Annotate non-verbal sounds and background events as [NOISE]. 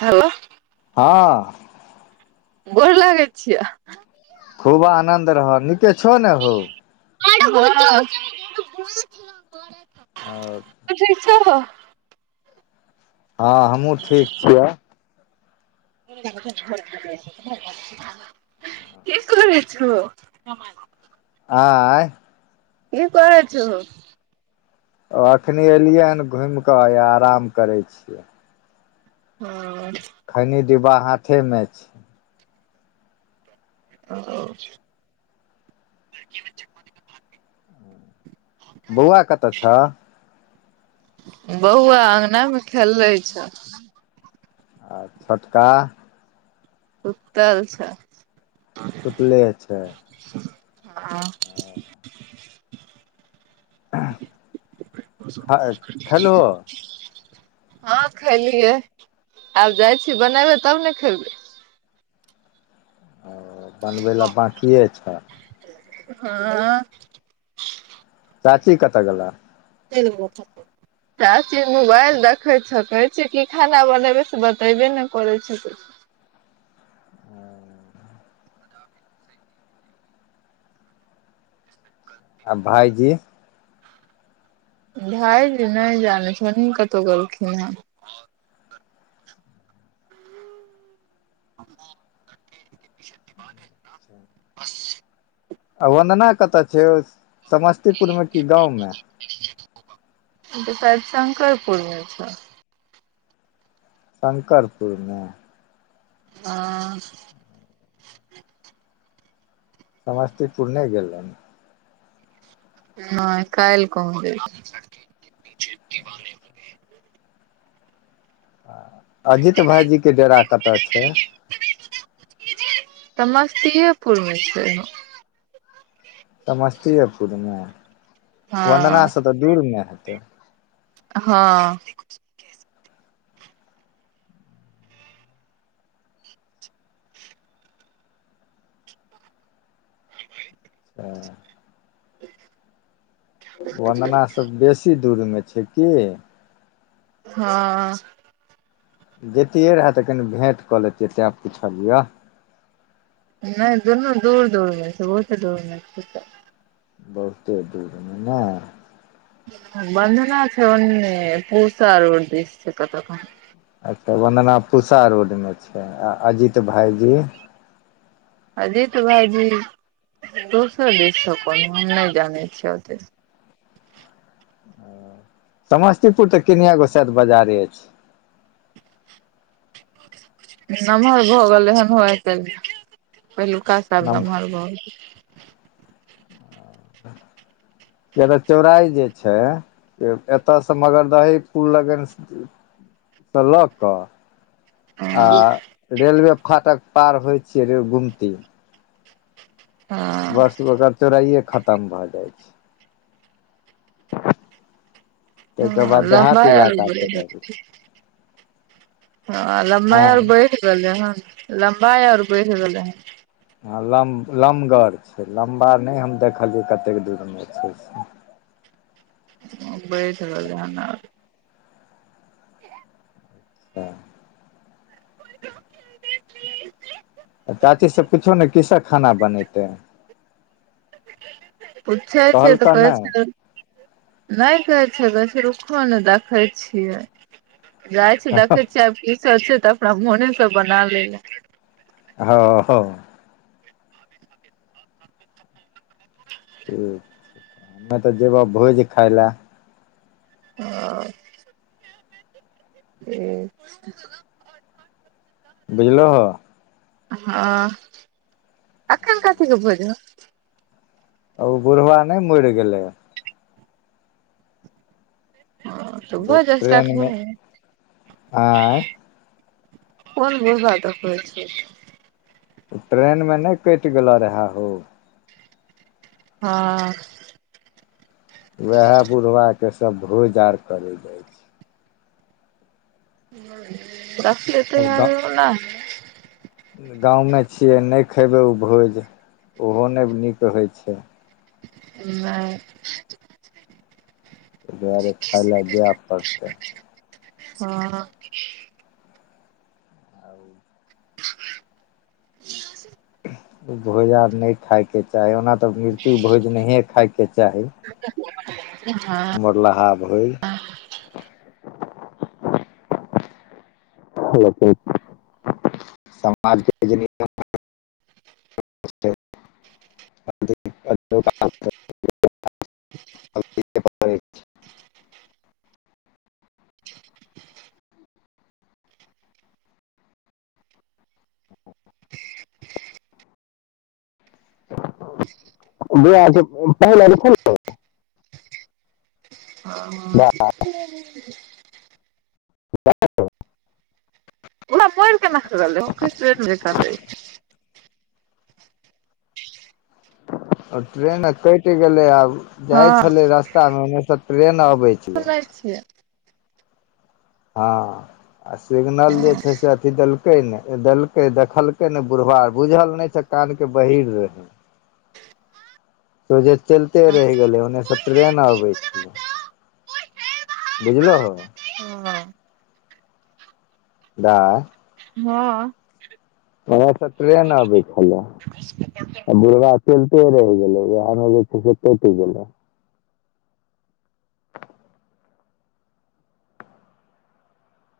Hello हँ। गोर लागै छियै। खूब आनन्द रहऽ नीके छऽ नऽ हौ। हँ हँ तू ठीक छोहो? हँ हमहूँ ठीक छियऽ। की करै छो? आँय कि करेै छोहो? ओ एखनी एलियै हन घुइम कऽ या आराम करै छियै। हँ। खैनी डिब्बा हाथे में छै। ओ- बौआ कतऽ छऽ। बौआ अँगना मे खेलै छऽ। आ छोटका- सुतल छै। सुतले छै? हँ। [UNINTELLIGIBLE] एह [UNINTELLIGIBLE] हँ खेलियै आब जाइ छी बनेबे तब ने खेबै। ओ बनबै लेए बांकिये छइ। हँ [INAUDIBLE] चाची कतऽ गेलेए। त ब [INAUDIBLE] चाची मोबाइल देखै छथि कहै छियै की खाना बनेबै से बतैबे ने करै छथिन। आ भाइजी? भायजी नै जानै छी ओनही कतौ गेलखिन हें। दिवे है बस [INAUDIBLE] आ वंदना कतऽ छै ओ समस्तीपुर मे कि गाँव मे? ओ त शायद शंकरपुर मे छै। शंकरपुर मे। हॅं। समस्तीपुर नै गेल रहौं। नै काइल्ह कहबै। अजीत भायजी के डेरा कतऽ छै? समस्तीयेपुर मे छै। समस्तीयेपुर मे वन्दना हँ से तऽ दूर ने हेतै? हँ। ह वंदना सब बेसी दूर मे छै की? हँ। जैतियै रहे त कनि भेँट कऽ लेैतियै तें पूछलियऽ। नै दुनू दूर - दूर मे छै बहुते दूर मे छै। बहुते दूर मे ने। बन्धना छै ओन्ने पूसा रोड दिस छै कतौ क अच्छा वंदना पूसा रोड मे छै आ अजीत भाईजी? अजीत भायजी दोसर दिस छै पर हम नै जानै छियै ओते। ओ समस्तीपुर तऽ किनये गो शायद बजारे एइछ। नमहर भऽ गेलै हन होइते पहिलुका स आब नम नमहर भऽ गेल। [INAUDIBLE] जेना चौड़ाइ जे छै एतऽ से मगरदही पुल लगन से लऽ कऽ आ हँ रेलवे फाटक पार होइ छियै रे गुमती, हँ बस ओकर चौड़ाइये खतम भऽ जाइ छै। हॅं ताहिके आ बाद देहात लम्बाइ इलाका चलि [UNINTELLIGIBLE] आबै छै ठीक। हँ आ लम्बाइ हँ आर बैढ़ गेलै हन लम्बाइ आर बैढ़ गेलै हन। हँ लम - लमगर छै लम्बा नै हम देखलियै कतेक दूर मे छै से। बैठ रहलै हन आब। हच [INAUDIBLE] चाची सँ पूछियौ ने की स खाना बनेतैै। पूछै छियै तऽ कहलकऽ कहै नहि छन नय कहै छै, कहै छै रुखो न देखै छियै। जाइ छीयै देखै छै आब किसब छै तऽ अपना मोने स बनालैला ह ह ठीक छै त हमे तऽ जेबा भोज खाय लए। [UNINTELLIGIBLE] ठिक छैय बुझलह ह एखन कथीके भोज ह ओ बुढ़वा नै मैर गेलै। हं त जे भोज एसटाट करु ट्रेनमे ने आँय कोन बुढ़बा द कहै छीए ट्रेनमे नै कैट गेलो रहए हो। हांँ वएह बुढ़बाके सभ भोज आर करै जाइ छै। रखले तऽ एरोना गाँव म छियै नै खयबै ओ भोज ओहो नै नीक होइ छै। नै तइदुआरे खाइ लए जैए पड़तै। हँ भोज आर नै खायके चाही ओना तऽ मृत्यु भोज नहिए खायके चाही। हँ मरलाहा भोइ समाजके [UNINTELLIGIBLE] अचछा [UNINTELLIGIBLE] ब पहिला रख [UNINTELLIGIBLE] हँ वाह [UNINTELLIGIBLE] [UNINTELLIGIBLE] जा [UNINTELLIGIBLE] बर केना [UNINTELLIGIBLE] आ ट्रेन कैट गेलै आब जाइ हँ छलै रस्तामे ओन्नेसँ ट्रेन अबै छलै। छिया आ सिगनल जे छै से अथी देल देलकै नै देलकै देखलकै ने बुढ़वा बुझल नै छ कान के बहीर रहै। त जे चैलते रैह गेलै ओन्नेसँ ट्रेन आबै छलै बुझलहो। हं दा हँ ओने स ट्रेन अबैइ छलैय आ बुढ़बा चैलते रहि गेलै उहै मे जे छैय से कैट गेलै